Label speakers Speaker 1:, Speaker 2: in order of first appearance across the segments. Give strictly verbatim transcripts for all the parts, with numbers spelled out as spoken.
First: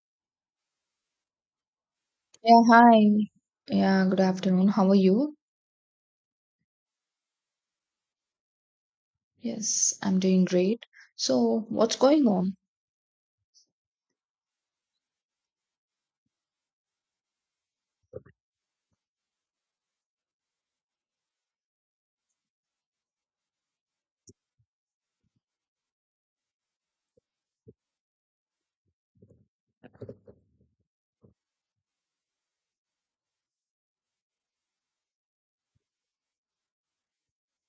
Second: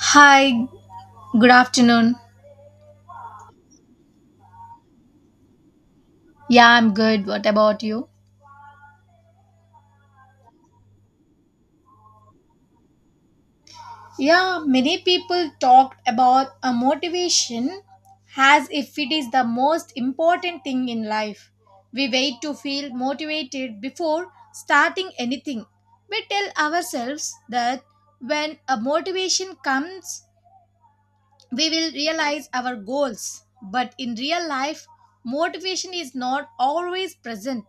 Speaker 1: Hi, good afternoon.
Speaker 2: Yeah, hi. Yeah, good afternoon. How are you?
Speaker 1: Yeah, I'm good. What about you?
Speaker 2: Yes, I'm doing great. So, what's going on?
Speaker 1: Yeah, many people talked about a motivation as if it is the most important thing in life. We wait to feel motivated before starting anything. We tell ourselves that when a motivation comes, we will realize our goals. But in real life, motivation is not always present.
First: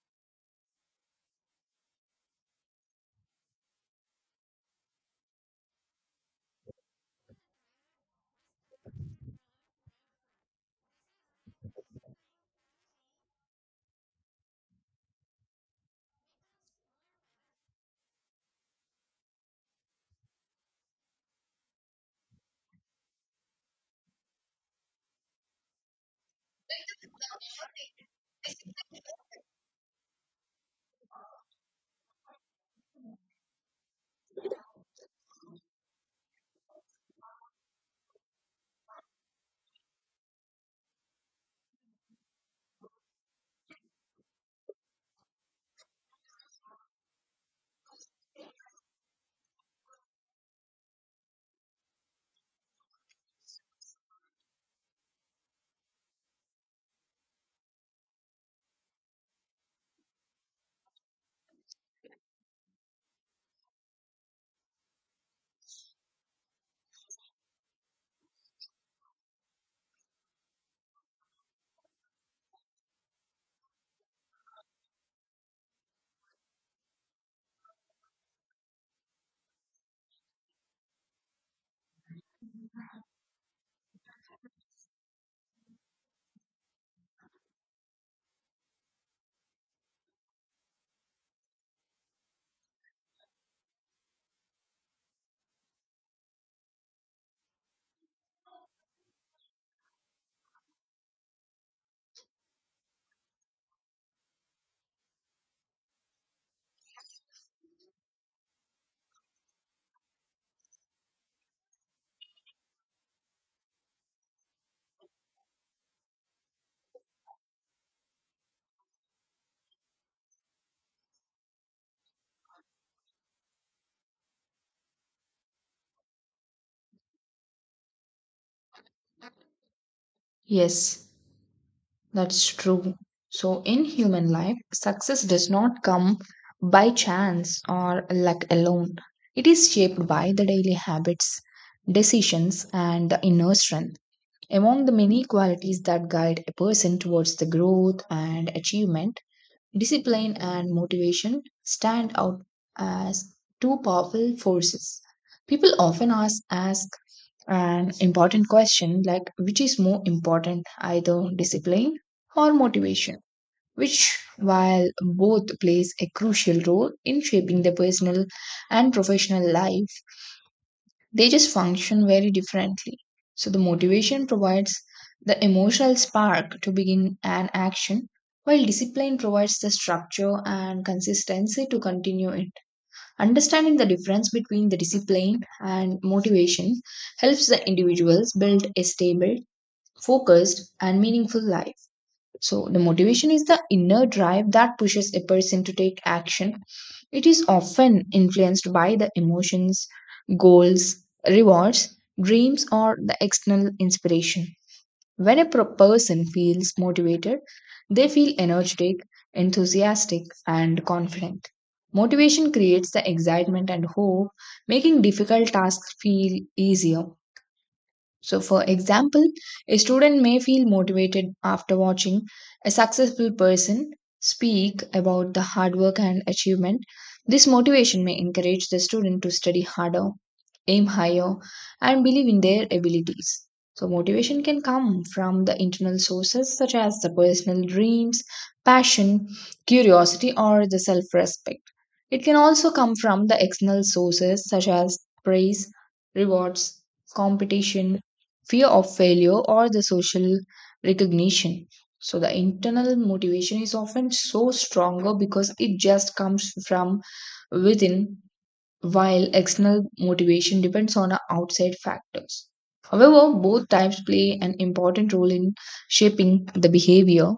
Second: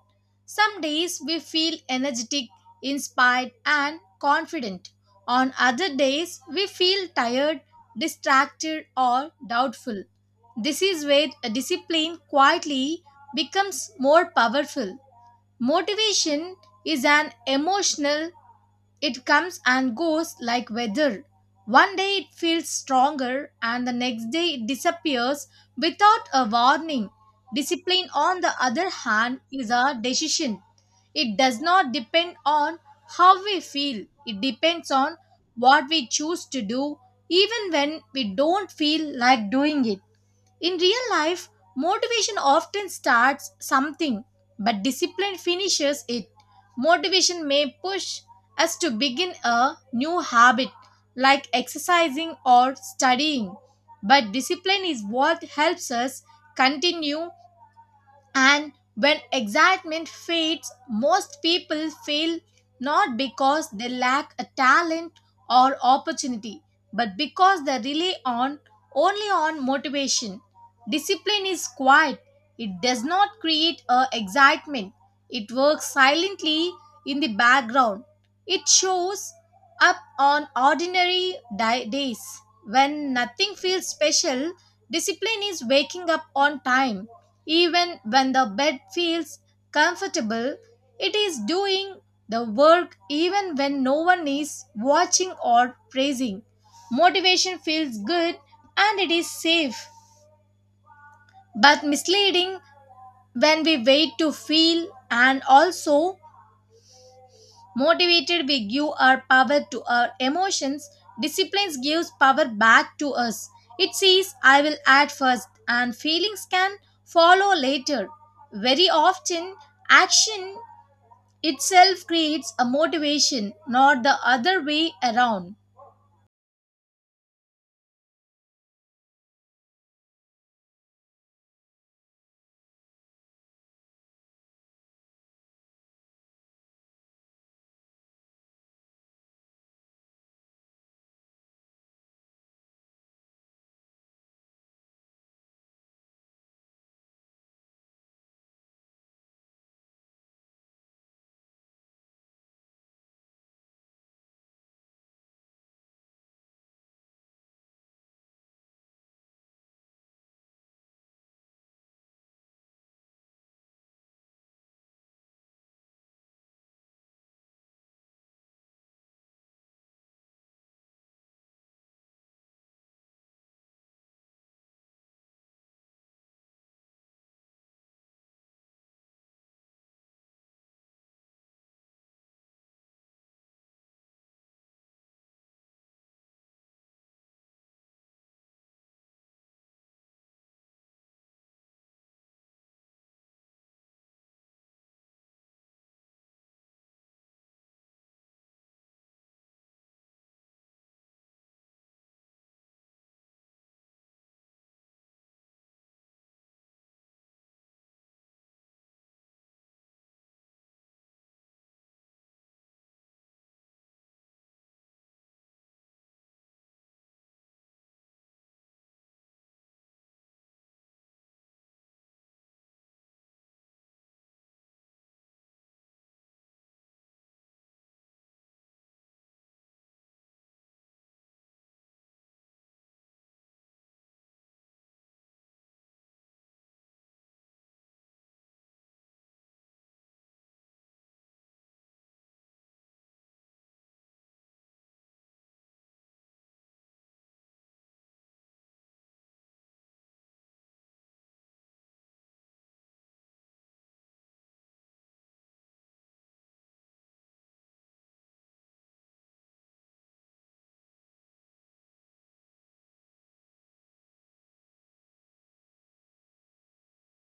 Speaker 1: Some days we feel energetic, inspired, and confident. On other days, we feel tired, distracted, or doubtful. This is where a discipline quietly becomes more powerful. Motivation is an emotional, it comes and goes like weather. One day it feels stronger, and the next day it disappears without a warning. Discipline, on the other hand, is a decision. It does not depend on how we feel, it depends on what we choose to do, even when we don't feel like doing it. In real life, motivation often starts something, but discipline finishes it. Motivation may push us to begin a new habit, like exercising or studying, but discipline is what helps us continue, and when excitement fades, most people fail not because they lack a talent or opportunity, but because they rely on only on motivation. Discipline is quiet. It does not create a excitement. It works silently in the background. It shows up on ordinary di- days when nothing feels special. Discipline is waking up on time even when the bed feels comfortable. It is doing the work even when no one is watching or praising. Motivation feels good and it is safe, but misleading. When we wait to feel and also motivated, we give our power to our emotions. Discipline gives power back to us. It says, I will act first, and feelings can follow later. Very often, action itself creates a motivation, not the other way around.
Speaker 2: Yes, that's true. So, in human life, success does not come by chance or luck alone. It is shaped by the daily habits, decisions, and the inner strength. Among the many qualities that guide a person towards the growth and achievement, discipline and motivation stand out as two powerful forces. People often ask, ask an important question like which is more important, either discipline or motivation, which, while both plays a crucial role in shaping the personal and professional life, they just function very differently. So the motivation provides the emotional spark to begin an action, while discipline provides the structure and consistency to continue it. Understanding the difference between the discipline and motivation helps the individuals build a stable, focused, and meaningful life. So, the motivation is the inner drive that pushes a person to take action. It is often influenced by the emotions, goals, rewards, dreams, or the external inspiration. When a pro- person feels motivated, they feel energetic, enthusiastic, and confident. Motivation creates the excitement and hope, making difficult tasks feel easier. So, for example, a student may feel motivated after watching a successful person speak about the hard work and achievement. This motivation may encourage the student to study harder, aim higher, and believe in their abilities. So, motivation can come from the internal sources such as the personal dreams, passion, curiosity, or the self respect. It can also come from the external sources such as praise, rewards, competition, fear of failure or the social recognition. So the internal motivation is often so stronger because it just comes from within, while external motivation depends on uh, outside factors. However, both types play an important role in shaping the behavior.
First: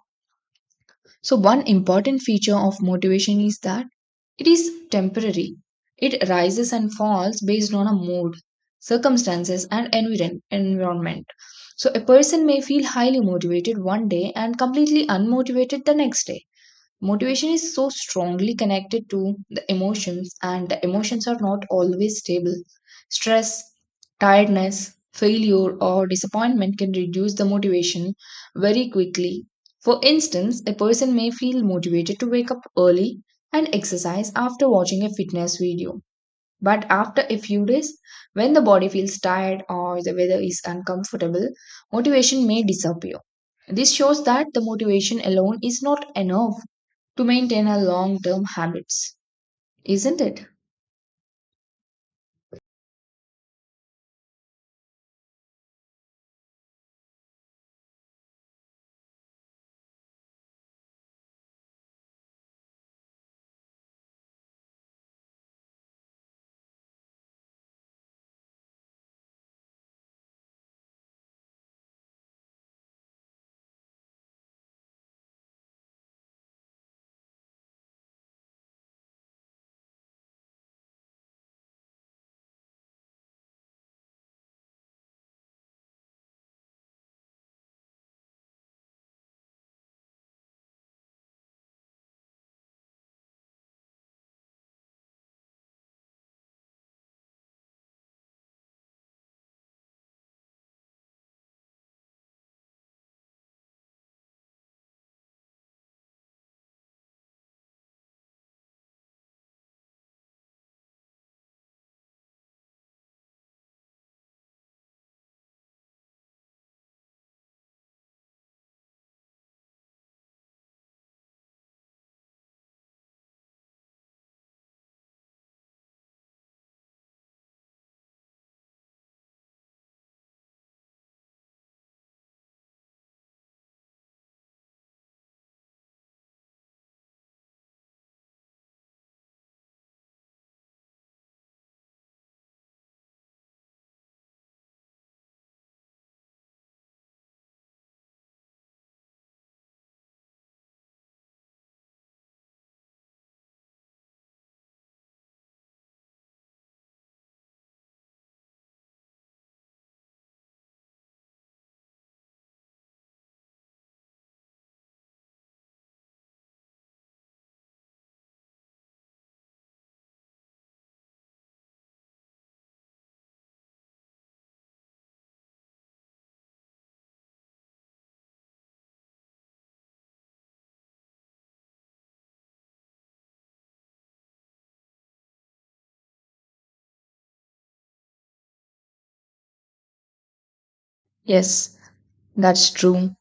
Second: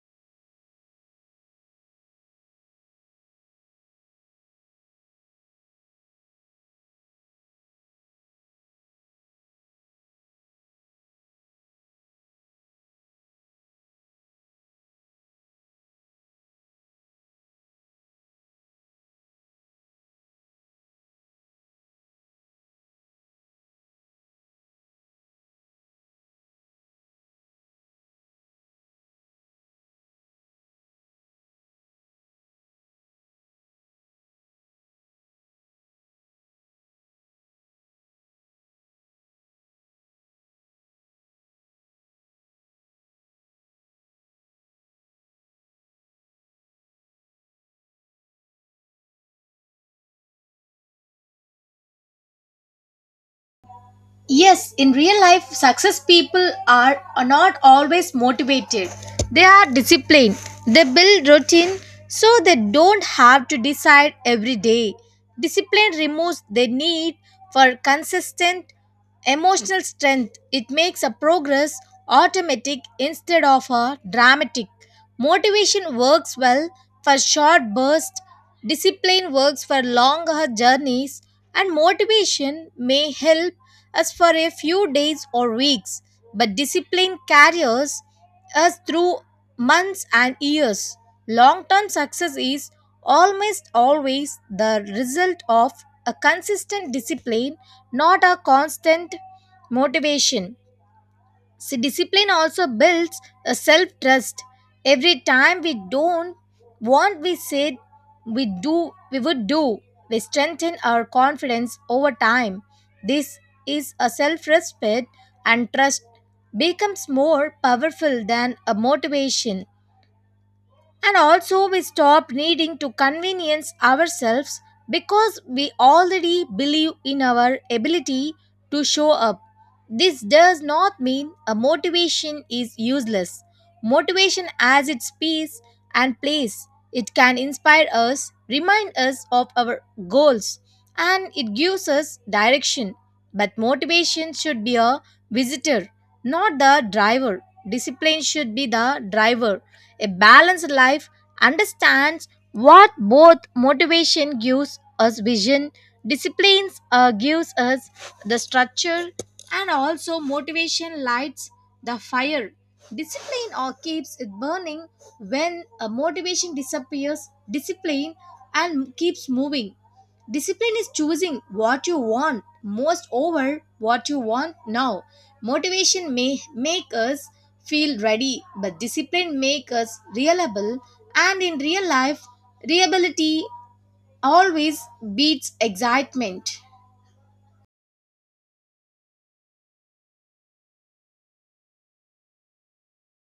Speaker 2: So one important feature of motivation is that it is temporary. It rises and falls based on a mood, circumstances, and environ- environment. So, a person may feel highly motivated one day and completely unmotivated the next day. Motivation is so strongly connected to the emotions, and the emotions are not always stable. Stress, tiredness, failure, or disappointment can reduce the motivation very quickly. For instance, a person may feel motivated to wake up early and exercise after watching a fitness video. But after a few days, when the body feels tired or the weather is uncomfortable, motivation may disappear. This shows that the motivation alone is not enough to maintain our long term habits, isn't it?
Speaker 1: Yes, in real life, success people are, are not always motivated. They are disciplined. They build routine so they don't have to decide every day. Discipline removes the need for consistent emotional strength. It makes a progress automatic instead of a dramatic. Motivation works well for short bursts. Discipline works for longer journeys, and motivation may help us for a few days or weeks, but discipline carries us through months and years. Long term success is almost always the result of a consistent discipline, not a constant motivation. So discipline also builds a self trust. Every time we don't want we said we do we would do, we strengthen our confidence over time. This is a self respect, and trust becomes more powerful than a motivation. And also, we stop needing to convenience ourselves because we already believe in our ability to show up. This does not mean a motivation is useless. Motivation has its peace and place. It can inspire us, remind us of our goals, and it gives us direction. But motivation should be a visitor, not the driver. Discipline should be the driver. A balanced life understands what both motivation gives us vision, disciplines uh, gives us the structure, and also motivation lights the fire. Discipline or keeps it burning when a motivation disappears. Discipline and keeps moving. Discipline is choosing what you want most over what you want now. Motivation may make us feel ready, but discipline makes us reliable. And in real life, reliability always beats excitement.
Speaker 2: Yes, that's true.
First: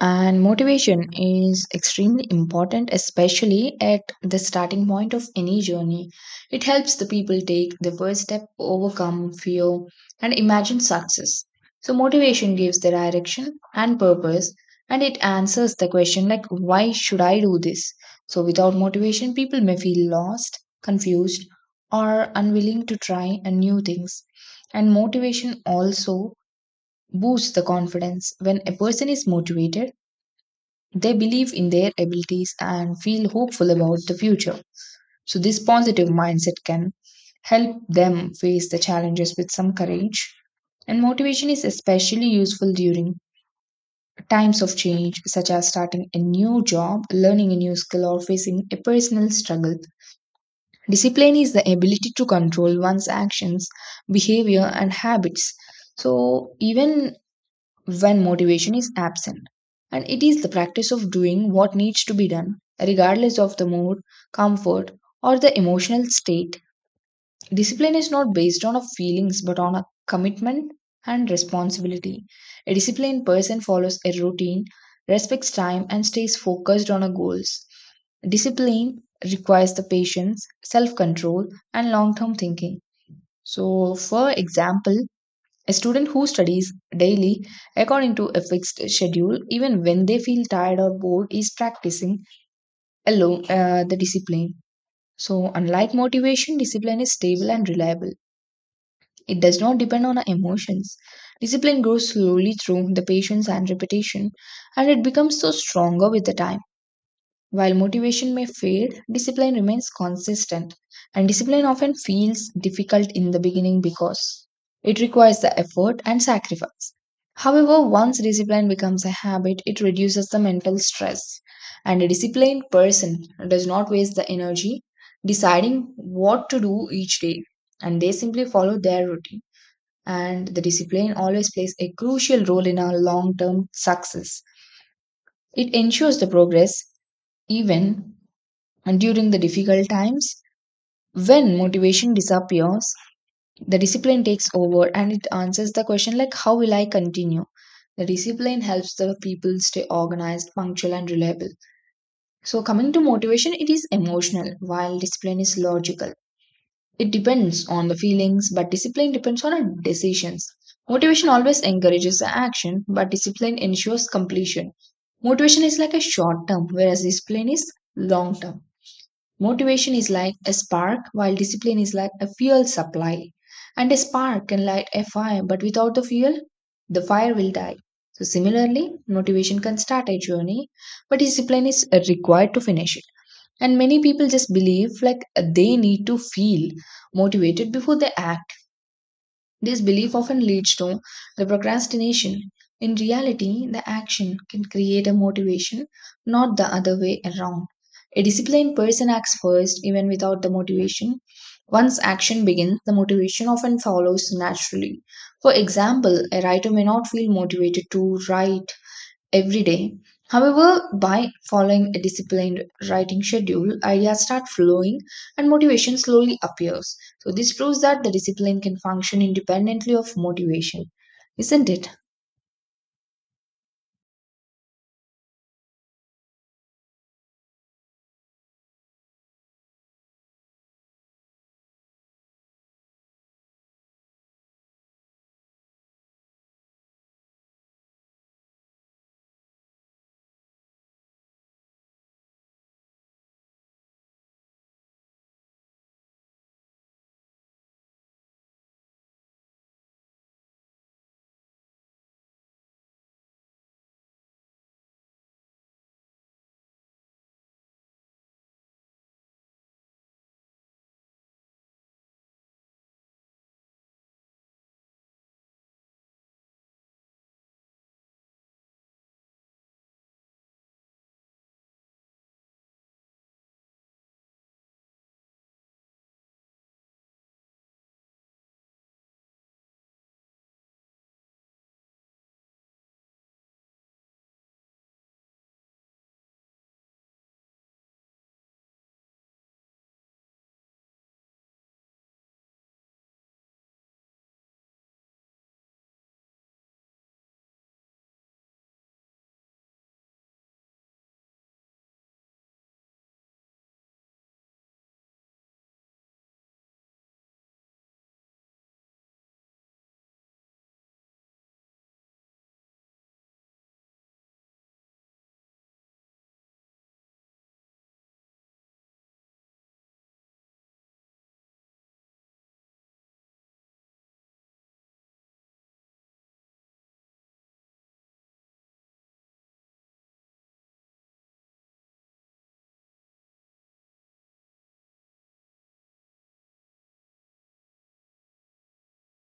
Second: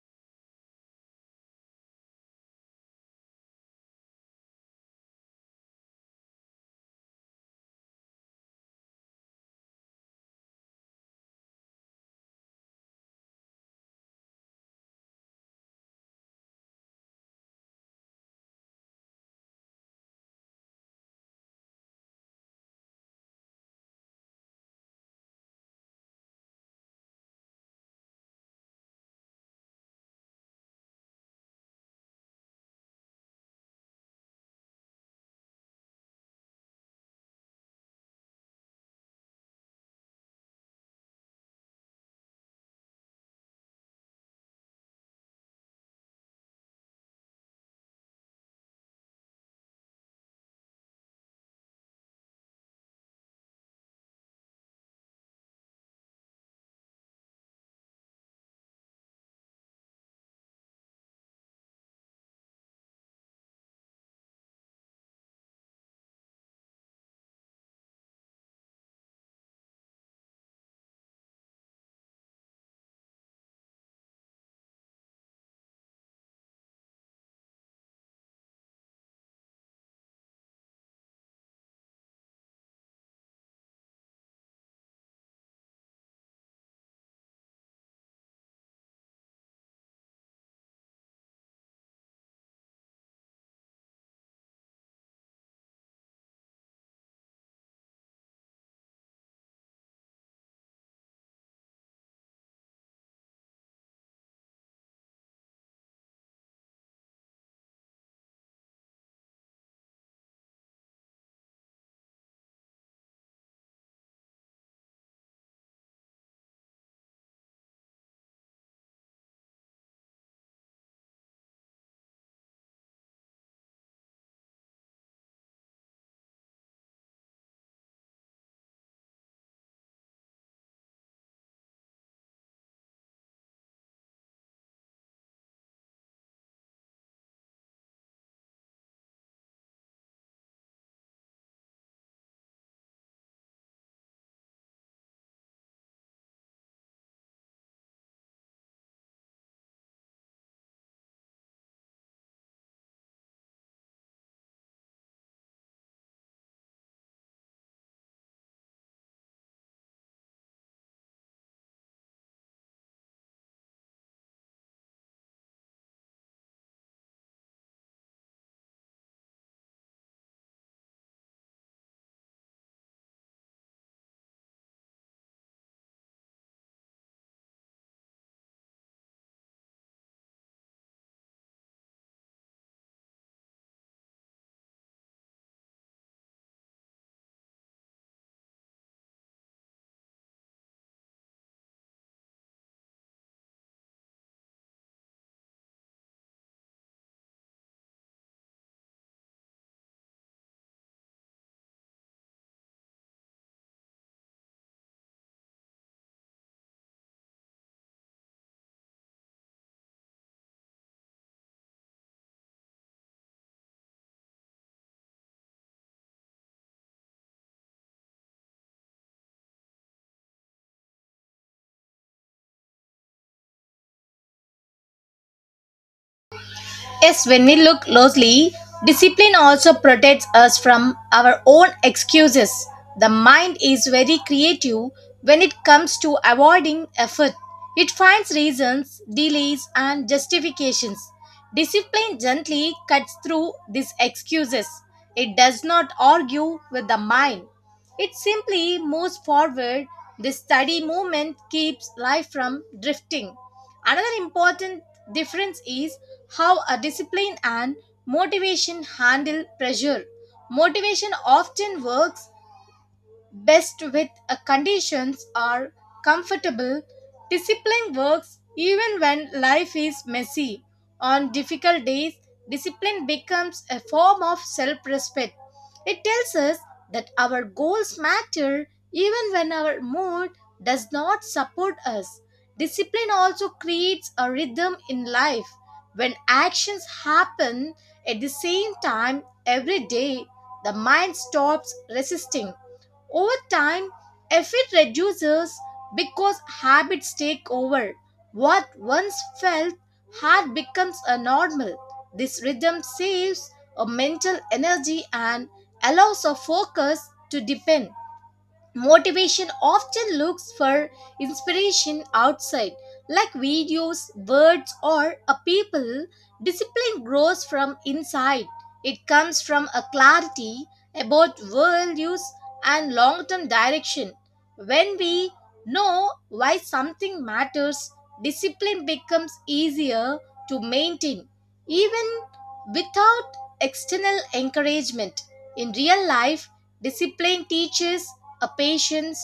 Speaker 2: And motivation is extremely important, especially at the starting point of any journey. It helps the people take the first step, overcome fear, and imagine success. So, motivation gives the direction and purpose, and it answers the question, like, why should I do this? So, without motivation, people may feel lost, confused, or unwilling to try and new things. And motivation also boosts the confidence. When a person is motivated, they believe in their abilities and feel hopeful about the future. So, this positive mindset can help them face the challenges with some courage. And motivation is especially useful during times of change, such as starting a new job, learning a new skill, or facing a personal struggle. Discipline is the ability to control one's actions, behavior, and habits. So, even when motivation is absent. And it is the practice of doing what needs to be done, regardless of the mood, comfort, or the emotional state. Discipline is not based on a feelings but on a commitment and responsibility. A disciplined person follows a routine, respects time, and stays focused on a goals. Discipline requires the patience, self control, and long term thinking. So, for example, a student who studies daily according to a fixed schedule, even when they feel tired or bored, is practicing alone uh, the discipline. So, unlike motivation, discipline is stable and reliable. It does not depend on our emotions. Discipline grows slowly through the patience and repetition, and it becomes so stronger with the time. While motivation may fade, discipline remains consistent. And discipline often feels difficult in the beginning because it requires the effort and sacrifice. However, once discipline becomes a habit, it reduces the mental stress. And a disciplined person does not waste the energy deciding what to do each day, and they simply follow their routine. And the discipline always plays a crucial role in our long term success. It ensures the progress even and during the difficult times. When motivation disappears, the discipline takes over and it answers the question like how will I continue? The discipline helps the people stay organized, punctual and reliable. So coming to motivation, it is emotional while discipline is logical. It depends on the feelings, but discipline depends on our decisions. Motivation always encourages the action, but discipline ensures completion. Motivation is like a short term, whereas discipline is long term. Motivation is like a spark, while discipline is like a fuel supply. And a spark can light a fire, but without the fuel, the fire will die. So, similarly, motivation can start a journey, but discipline is required to finish it. And many people just believe like they need to feel motivated before they act. This belief often leads to the procrastination. In reality, the action can create a motivation, not the other way around. A disciplined person acts first, even without the motivation. Once action begins, the motivation often follows naturally. For example, a writer may not feel motivated to write every day. However, by following a disciplined writing schedule, ideas start flowing and motivation slowly appears. So, this proves that the discipline can function independently of motivation, isn't it?
Speaker 1: Yes, when we look closely, discipline also protects us from our own excuses. The mind is very creative when it comes to avoiding effort. It finds reasons, delays, and justifications. Discipline gently cuts through these excuses. It does not argue with the mind. It simply moves forward. This steady movement keeps life from drifting. Another important difference is how a discipline and motivation handle pressure. Motivation often works best with a conditions are comfortable. Discipline works even when life is messy. On difficult days, discipline becomes a form of self respect. It tells us that our goals matter even when our mood does not support us. Discipline also creates a rhythm in life. When actions happen at the same time every day, the mind stops resisting. Over time, effort reduces because habits take over. What once felt hard becomes a normal. This rhythm saves a mental energy and allows a focus to deepen. Motivation often looks for inspiration outside, like videos, words, or a people. Discipline grows from inside. It comes from a clarity about values and long term direction. When we know why something matters, discipline becomes easier to maintain, even without external encouragement. In real life, discipline teaches a patient's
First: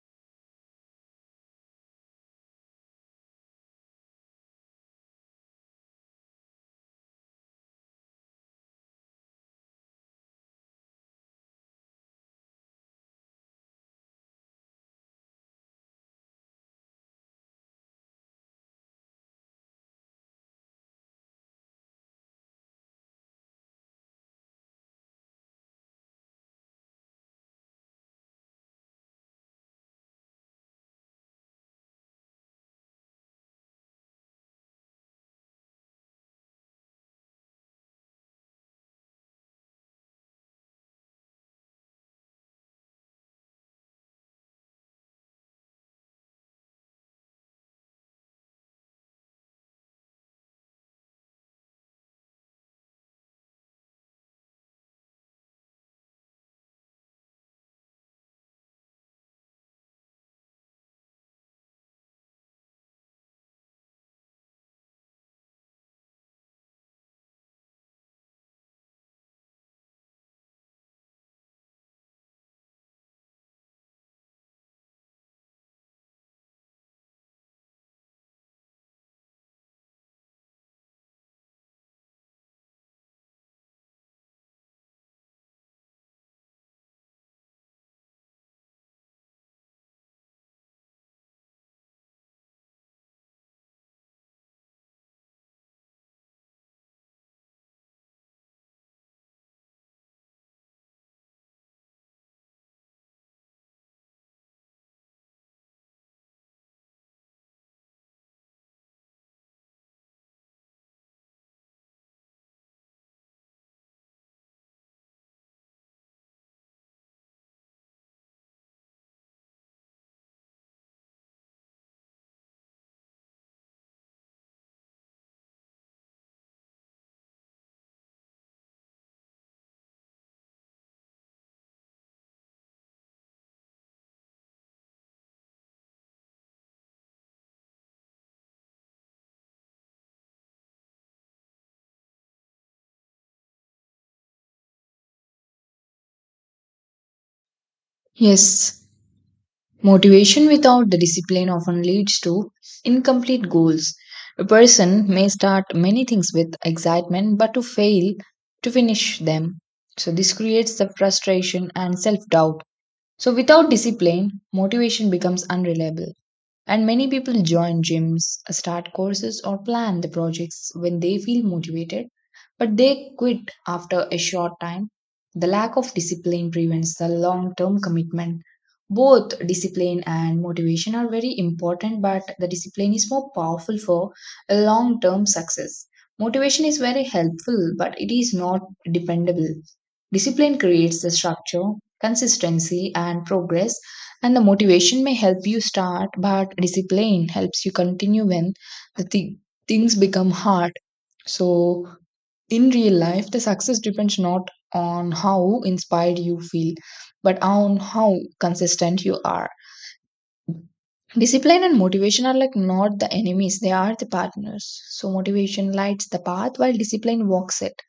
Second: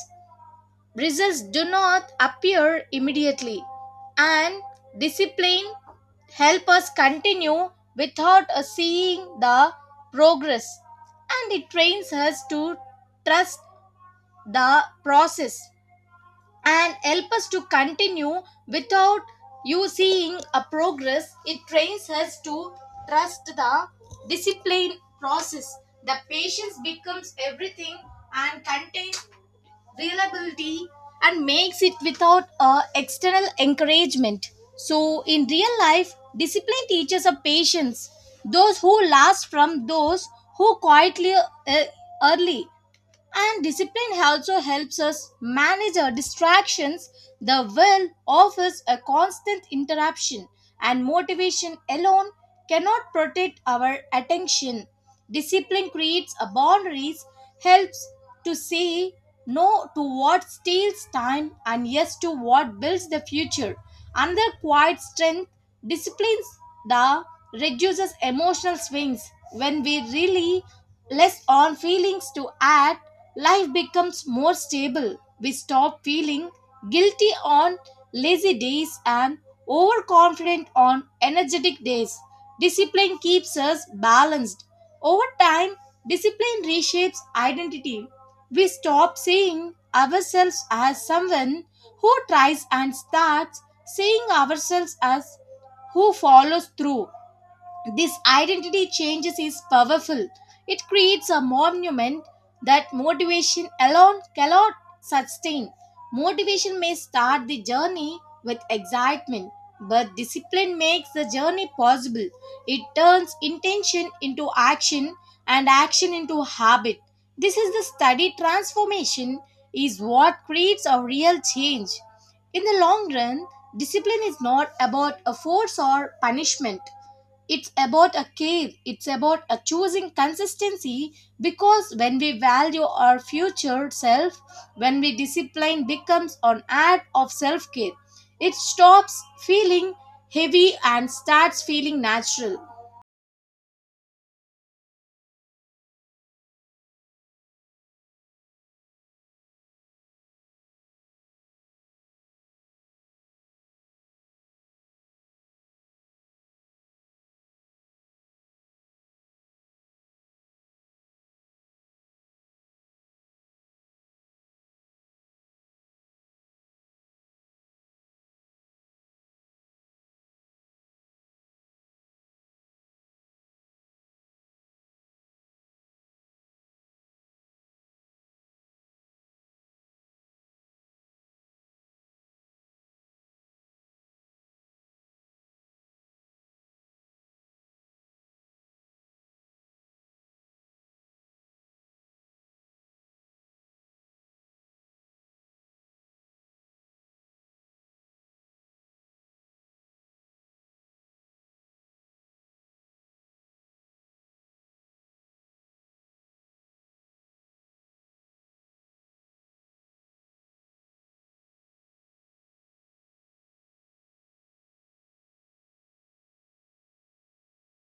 Speaker 1: results do not appear immediately, and discipline help us continue without uh, seeing the progress, and it trains us to trust the process and help us to continue without you seeing a progress, it trains us to trust the discipline process, the patience becomes everything and contains reliability and makes it without uh, external encouragement. So, in real life, discipline teaches a patience. Those who last from those who quietly uh, early. And discipline also helps us manage our distractions. The will offers a constant interruption, and motivation alone cannot protect our attention. Discipline creates a boundaries, helps to say no to what steals time and yes to what builds the future. Another quiet strength disciplines the reduces emotional swings when we really less on feelings to act, life becomes more stable. We stop feeling guilty on lazy days and overconfident on energetic days. Discipline keeps us balanced. Over time, discipline reshapes identity. We stop seeing ourselves as someone who tries and starts seeing ourselves as who follows through. This identity changes is powerful. It creates a monument that motivation alone cannot sustain. Motivation may start the journey with excitement, but discipline makes the journey possible. It turns intention into action and action into habit. This is the study transformation is what creates a real change. In the long run, discipline is not about a force or punishment, it's about a care, it's about a choosing consistency, because when we value our future self, when we discipline becomes an act of self care, it stops feeling heavy and starts feeling natural.
Speaker 2: Yes, motivation without the discipline often leads to incomplete goals. A person may start many things with excitement but to fail to finish them. So, this creates the frustration and self doubt. So, without discipline, motivation becomes unreliable. And many people join gyms, start courses, or plan the projects when they feel motivated, but they quit after a short time. The lack of discipline prevents the long term commitment. Both discipline and motivation are very important, but the discipline is more powerful for long term success. Motivation is very helpful, but it is not dependable. Discipline creates the structure, consistency, and progress and the motivation may help you start, but discipline helps you continue when the thi- things become hard. So, in real life, the success depends not on how inspired you feel, but on how consistent you are. Discipline and motivation are like not the enemies, they are the partners. So, motivation lights the path while discipline walks it.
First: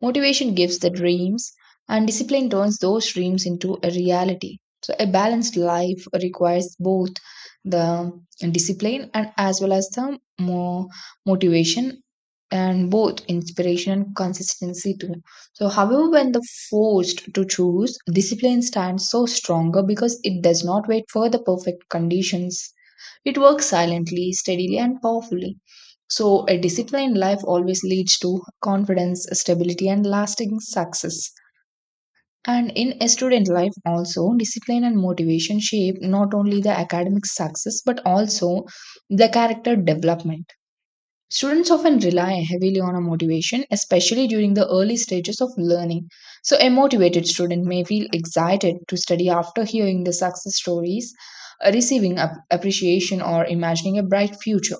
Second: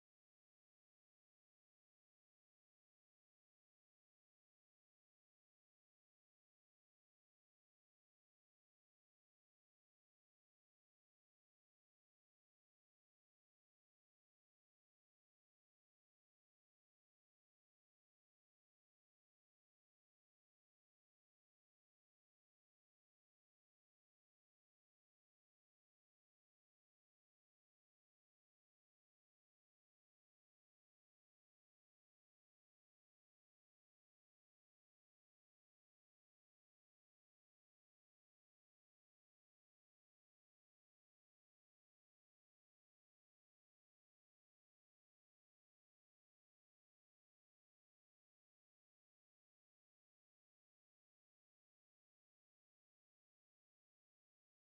Speaker 2: Motivation gives the dreams, and discipline turns those dreams into a reality. So, a balanced life requires both the discipline and as well as the more motivation and both inspiration and consistency too. So, however, when the forced to choose, discipline stands so stronger because it does not wait for the perfect conditions. It works silently, steadily, and powerfully. So, a disciplined life always leads to confidence, stability, and lasting success. And in a student life, also, discipline and motivation shape not only the academic success but also the character development. Students often rely heavily on a motivation, especially during the early stages of learning. So, a motivated student may feel excited to study after hearing the success stories, uh, receiving ap- appreciation, or imagining a bright future.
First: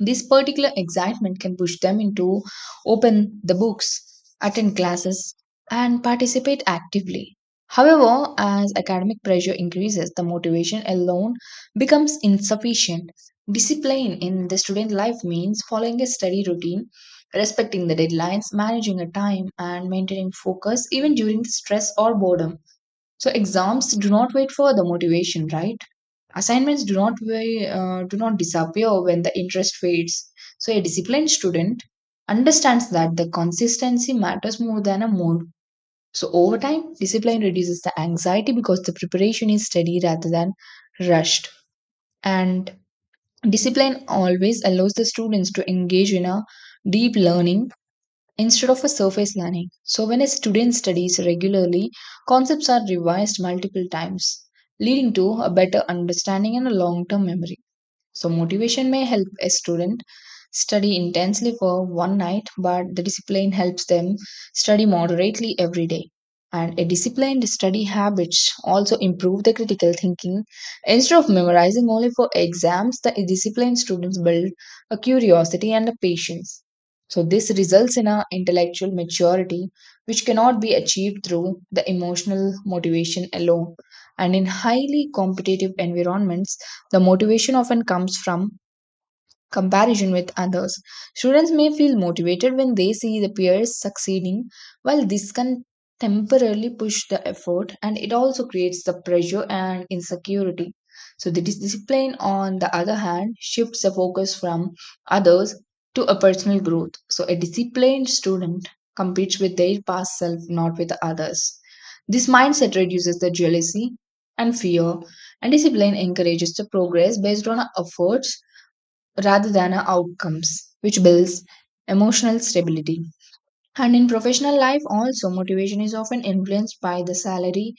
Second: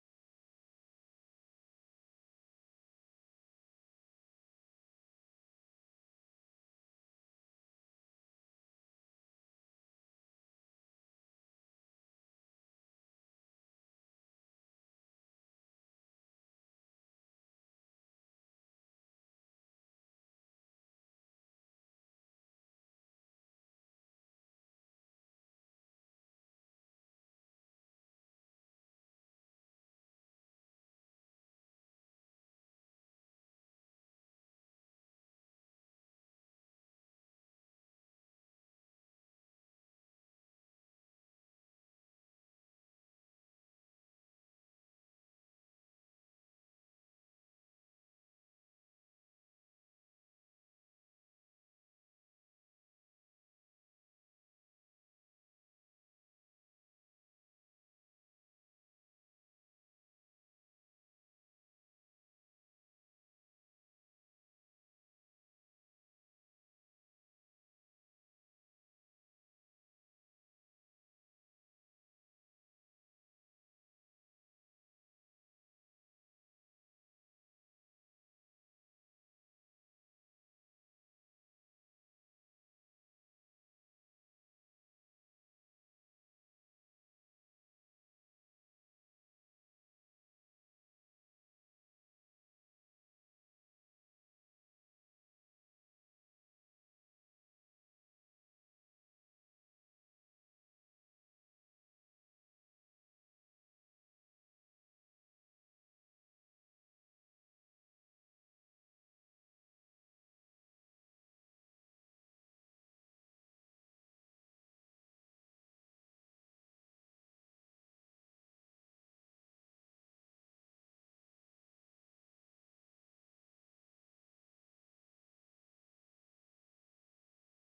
Speaker 2: This particular excitement can push them into open the books, attend classes, and participate actively. However, as academic pressure increases, the motivation alone becomes insufficient. Discipline in the student life means following a steady routine, respecting the deadlines, managing a time, and maintaining focus even during the stress or boredom. So, exams do not wait for the motivation, right? Assignments do not wa- uh, do not disappear when the interest fades. So a disciplined student understands that the consistency matters more than a mode. So over time, discipline reduces the anxiety because the preparation is steady rather than rushed. And discipline always allows the students to engage in a deep learning instead of a surface learning. So when a student studies regularly, concepts are revised multiple times, leading to a better understanding and a long-term memory. So, motivation may help a student study intensely for one night, but the discipline helps them study moderately every day. And a disciplined study habits also improve the critical thinking. Instead of memorizing only for exams, the disciplined students build a curiosity and a patience. So, this results in a intellectual maturity which cannot be achieved through the emotional motivation alone. And in highly competitive environments, the motivation often comes from comparison with others. Students may feel motivated when they see the peers succeeding, while this can temporarily push the effort and it also creates the pressure and insecurity. So, the dis- discipline, on the other hand, shifts the focus from others to a personal growth. So, a disciplined student competes with their past self, not with others. This mindset reduces the jealousy and fear, and discipline encourages the progress based on our efforts rather than our outcomes, which builds emotional stability. And in professional life, also, motivation is often influenced by the salary,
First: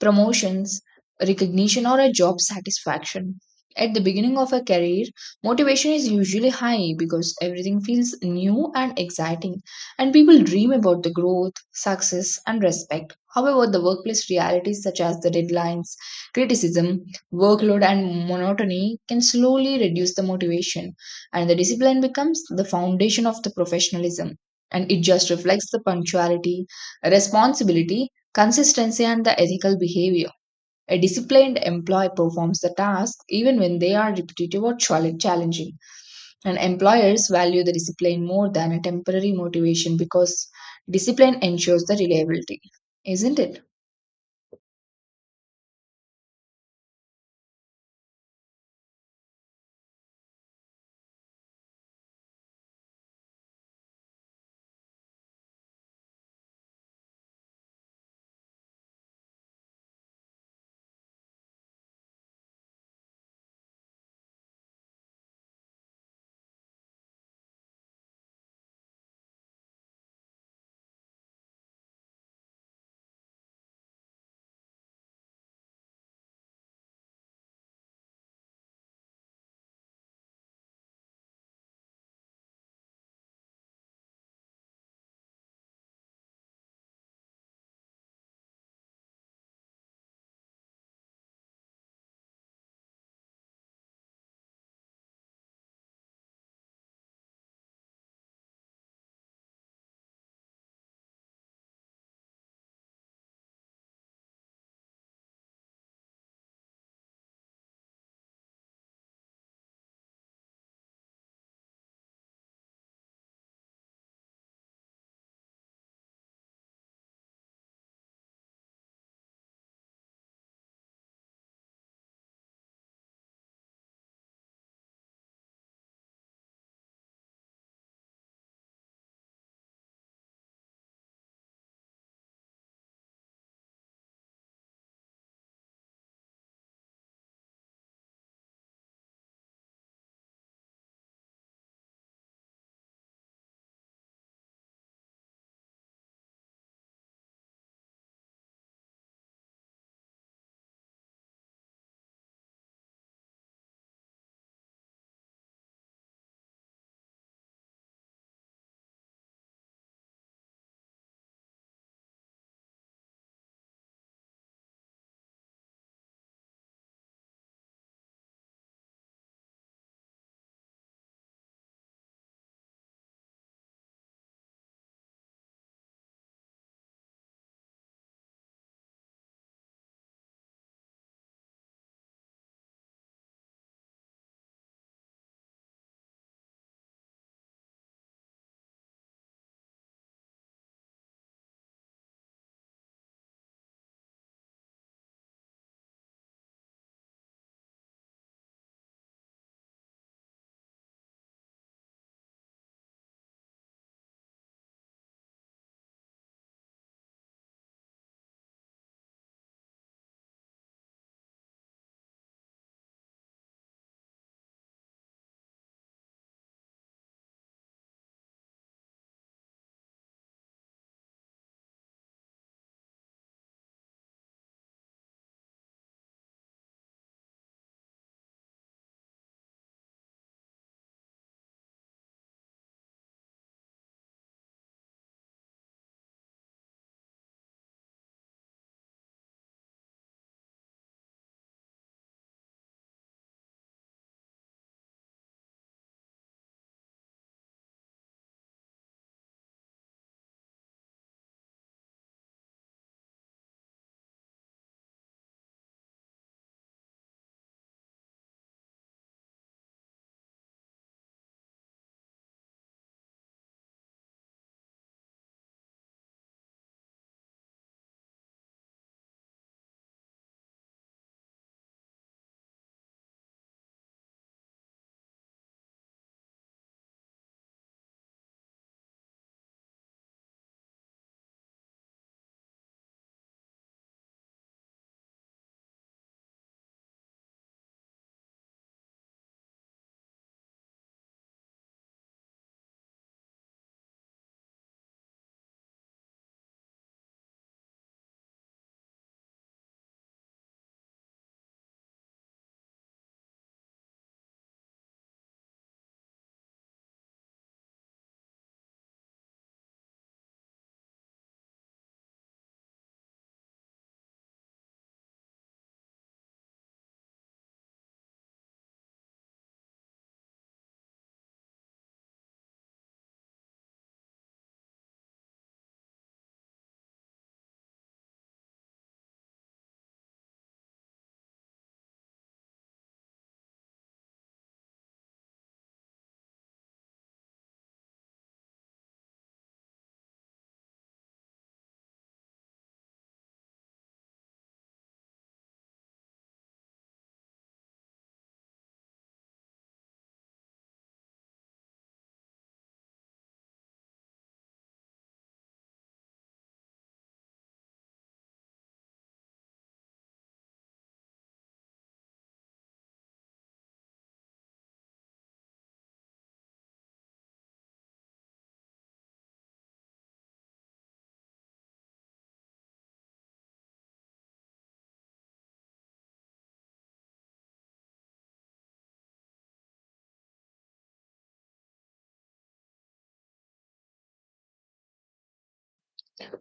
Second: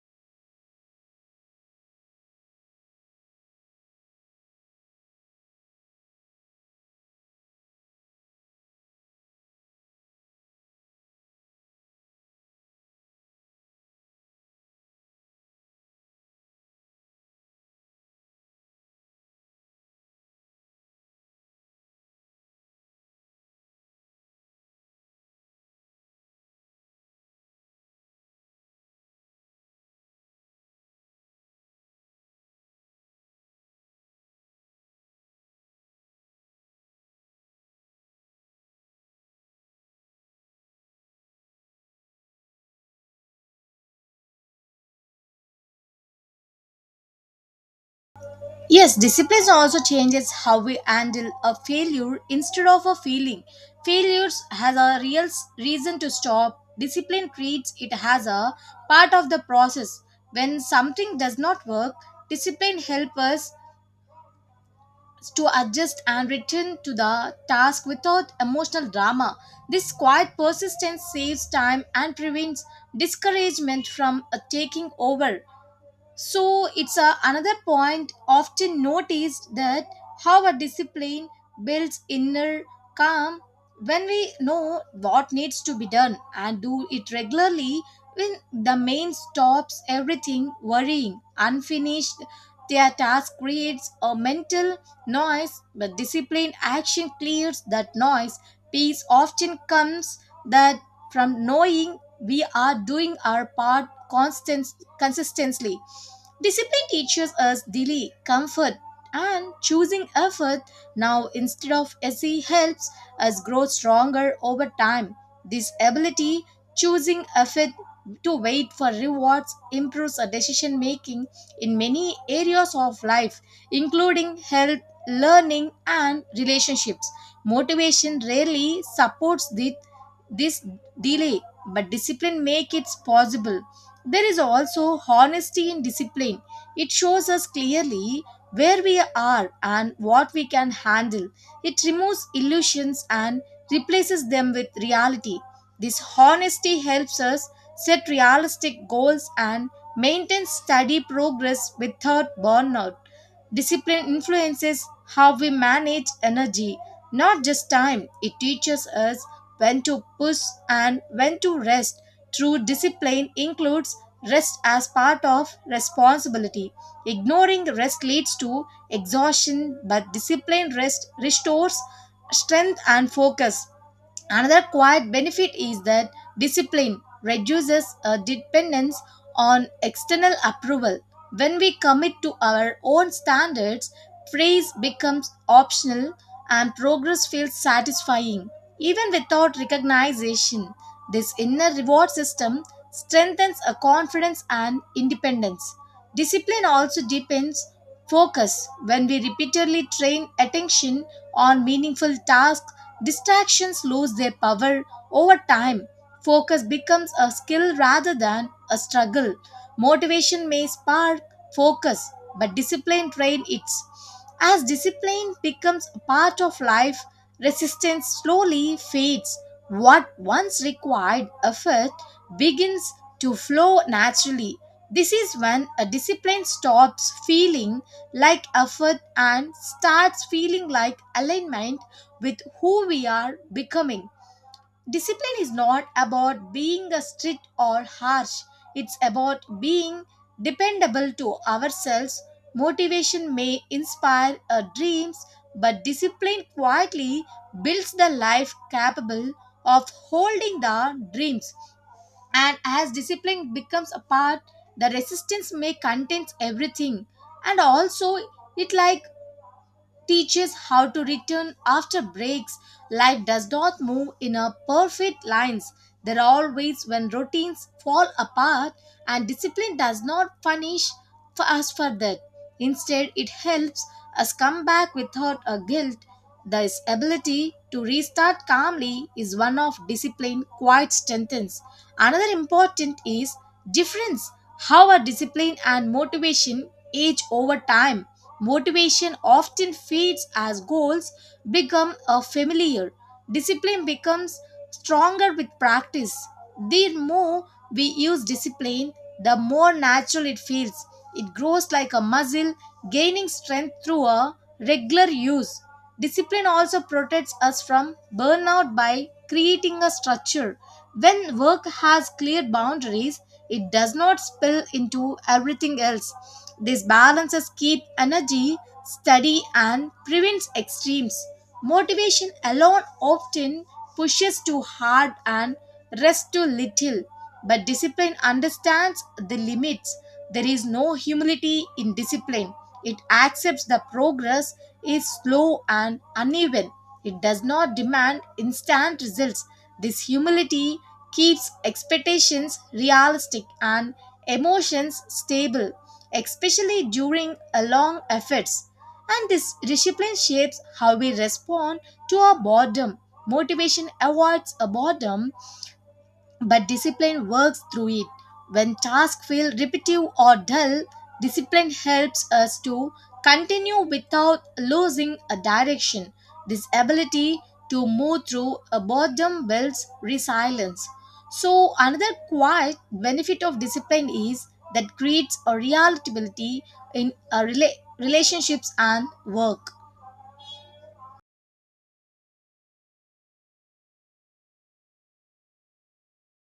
Speaker 2: promotions, recognition, or a job satisfaction. At the beginning of a career, motivation is usually high because everything feels new and exciting, and people dream about the growth, success, and respect. However, the workplace realities such as the deadlines, criticism, workload, and monotony can slowly reduce the motivation, and the discipline becomes the foundation of the professionalism and it just reflects the punctuality, responsibility, consistency, and the ethical behavior. A disciplined employee performs the tasks even when they are repetitive or chal- challenging. And employers value the discipline more than a temporary motivation because discipline ensures the reliability, isn't it?
Speaker 1: Yes, discipline also changes how we handle a failure instead of a feeling. Failures has a real s- reason to stop. Discipline treats it as a part of the process. When something does not work, discipline helps us to adjust and return to the task without emotional drama. This quiet persistence saves time and prevents discouragement from uh, taking over. So it's a, another point often noticed that how a discipline builds inner calm when we know what needs to be done and do it regularly, when the main stops everything worrying unfinished their task creates a mental noise, but disciplined action clears that noise, peace often comes that from knowing we are doing our part constant, consistently. Discipline teaches us delay, comfort, and choosing effort now instead of easy helps us grow stronger over time. This ability, choosing effort to wait for rewards, improves our decision making in many areas of life, including health, learning, and relationships. Motivation rarely supports the, this delay, but discipline make it possible. There is also honesty in discipline. It shows us clearly where we are and what we can handle. It removes illusions and replaces them with reality. This honesty helps us set realistic goals and maintain steady progress without burnout. Discipline influences how we manage energy, not just time. It teaches us when to push and when to rest. True discipline includes rest as part of responsibility. Ignoring rest leads to exhaustion, but disciplined rest restores strength and focus. Another quiet benefit is that discipline reduces a dependence on external approval. When we commit to our own standards, praise becomes optional and progress feels satisfying, even without recognition. This inner reward system strengthens a confidence and independence. Discipline also deepens focus when we repeatedly train attention on meaningful tasks. Distractions lose their power over time. Focus becomes a skill rather than a struggle. Motivation may spark focus, but discipline trains it. As discipline becomes a part of life, resistance slowly fades. What once required effort begins to flow naturally. This is when a discipline stops feeling like effort and starts feeling like alignment with who we are becoming. Discipline is not about being a strict or harsh, it's about being dependable to ourselves. Motivation may inspire our dreams, but discipline quietly builds the life capable of holding the dreams. And as discipline becomes a part, the resistance may contains everything. And also, it like teaches how to return after breaks. Life does not move in a perfect lines. There are always when routines fall apart, and discipline does not punish for us for that. Instead, it helps us come back without a guilt. This ability to restart calmly is one of discipline quite strengthens. Another important is difference how our discipline and motivation age over time. Motivation often fades as goals become a familiar. Discipline becomes stronger with practice. The more we use discipline, the more natural it feels. It grows like a muscle, gaining strength through a regular use. Discipline also protects us from burnout by creating a structure when work has clear boundaries, it does not spill into everything else. These balances keep energy steady and prevents extremes. Motivation alone often pushes too hard and rests too little. But discipline understands the limits. There is no humility in discipline. It accepts the progress is slow and uneven. It does not demand instant results. This humility keeps expectations realistic and emotions stable, especially during a long efforts. And this discipline shapes how we respond to our boredom. Motivation avoids a boredom, but discipline works through it. When tasks feel repetitive or dull, discipline helps us to continue without losing a direction. This ability to move through a boredom builds resilience. So, another quiet benefit of discipline is that creates a reliability in a rela- relationships and work.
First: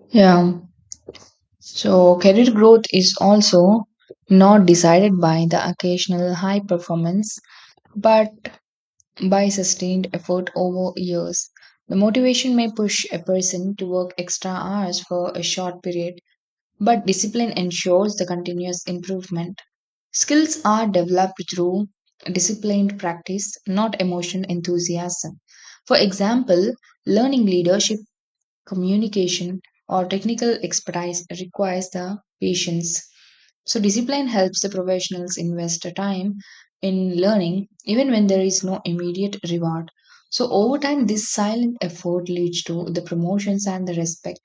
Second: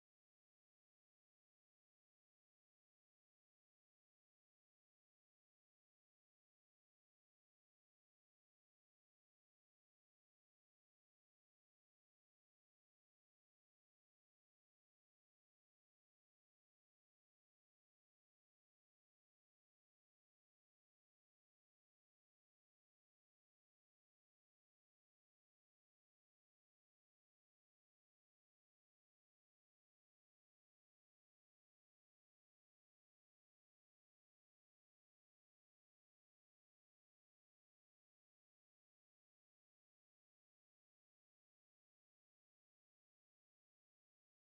Speaker 2: Yeah. So, career growth is also not decided by the occasional high performance, but by sustained effort over years, the motivation may push a person to work extra hours for a short period, but discipline ensures the continuous improvement. Skills are developed through disciplined practice, not emotional enthusiasm. For example, learning leadership communication, or technical expertise requires the patience. So, discipline helps the professionals invest the time in learning even when there is no immediate reward. So, over time, this silent effort leads to the promotions and the respect.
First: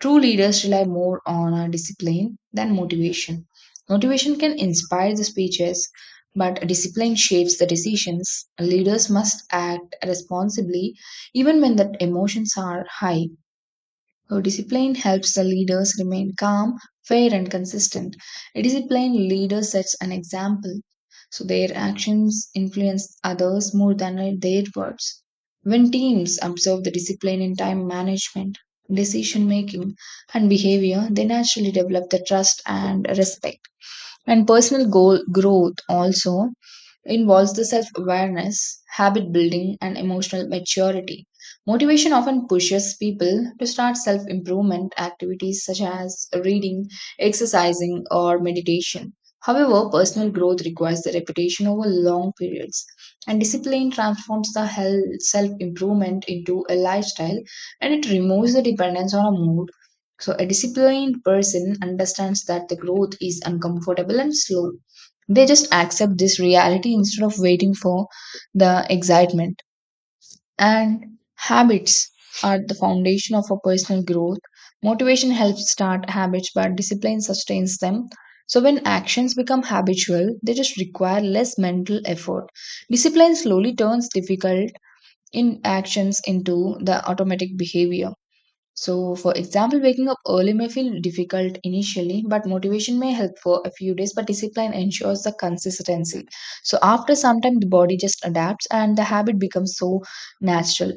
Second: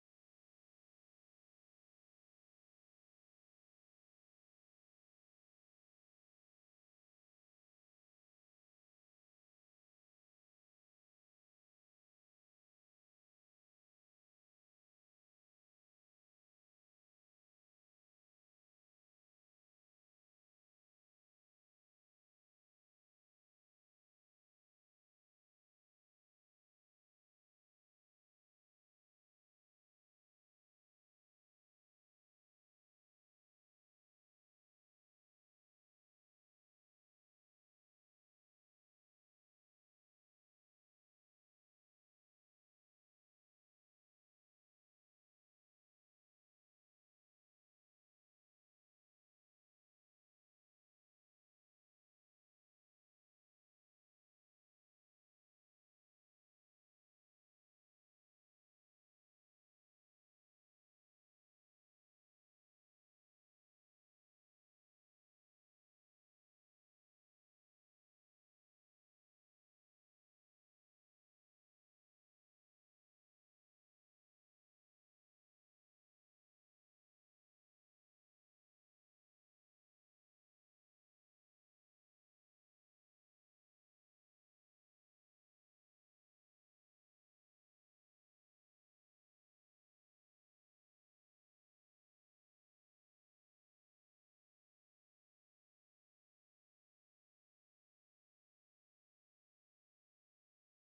Speaker 2: True leaders rely more on uh, discipline than motivation. Motivation can inspire the speeches, but discipline shapes the decisions. Leaders must act responsibly even when the emotions are high. Uh, discipline helps the leaders remain calm, fair, and consistent. A disciplined leader sets an example, so their actions influence others more than their words. When teams observe the discipline in time management, decision making, and behavior, they naturally develop the trust and respect. And personal goal growth also involves the self awareness, habit building, and emotional maturity. Motivation often pushes people to start self improvement activities such as reading, exercising, or meditation. However, personal growth requires the repetition over long periods, and discipline transforms the self improvement into a lifestyle and it removes the dependence on a mood. So, a disciplined person understands that the growth is uncomfortable and slow. They just accept this reality instead of waiting for the excitement. And habits are the foundation of a personal growth. Motivation helps start habits, but discipline sustains them. So when actions become habitual, they just require less mental effort. Discipline slowly turns difficult in actions into the automatic behavior. So, for example, waking up early may feel difficult initially, but motivation may help for a few days, but discipline ensures the consistency. So, after some time, the body just adapts and the habit becomes so natural.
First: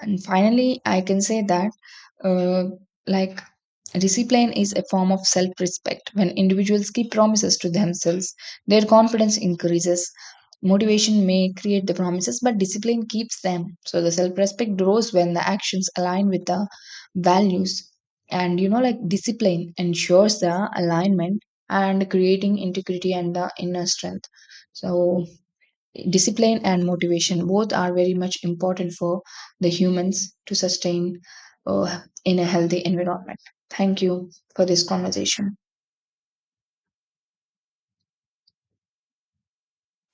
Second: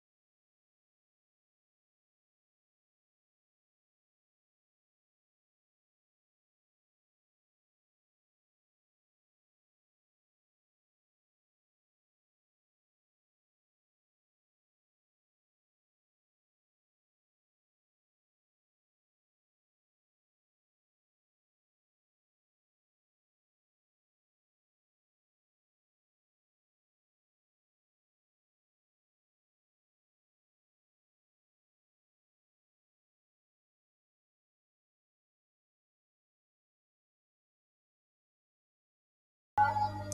Speaker 2: And finally, I can say that uh, like, discipline is a form of self-respect. When individuals keep promises to themselves, their confidence increases. Motivation may create the promises, but discipline keeps them. So the self-respect grows when the actions align with the values, and you know, like, discipline ensures the alignment and creating integrity and the inner strength. So discipline and motivation both are very much important for the humans to sustain uh, in a healthy environment. Thank you for this conversation.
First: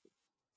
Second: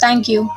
Speaker 1: Thank you.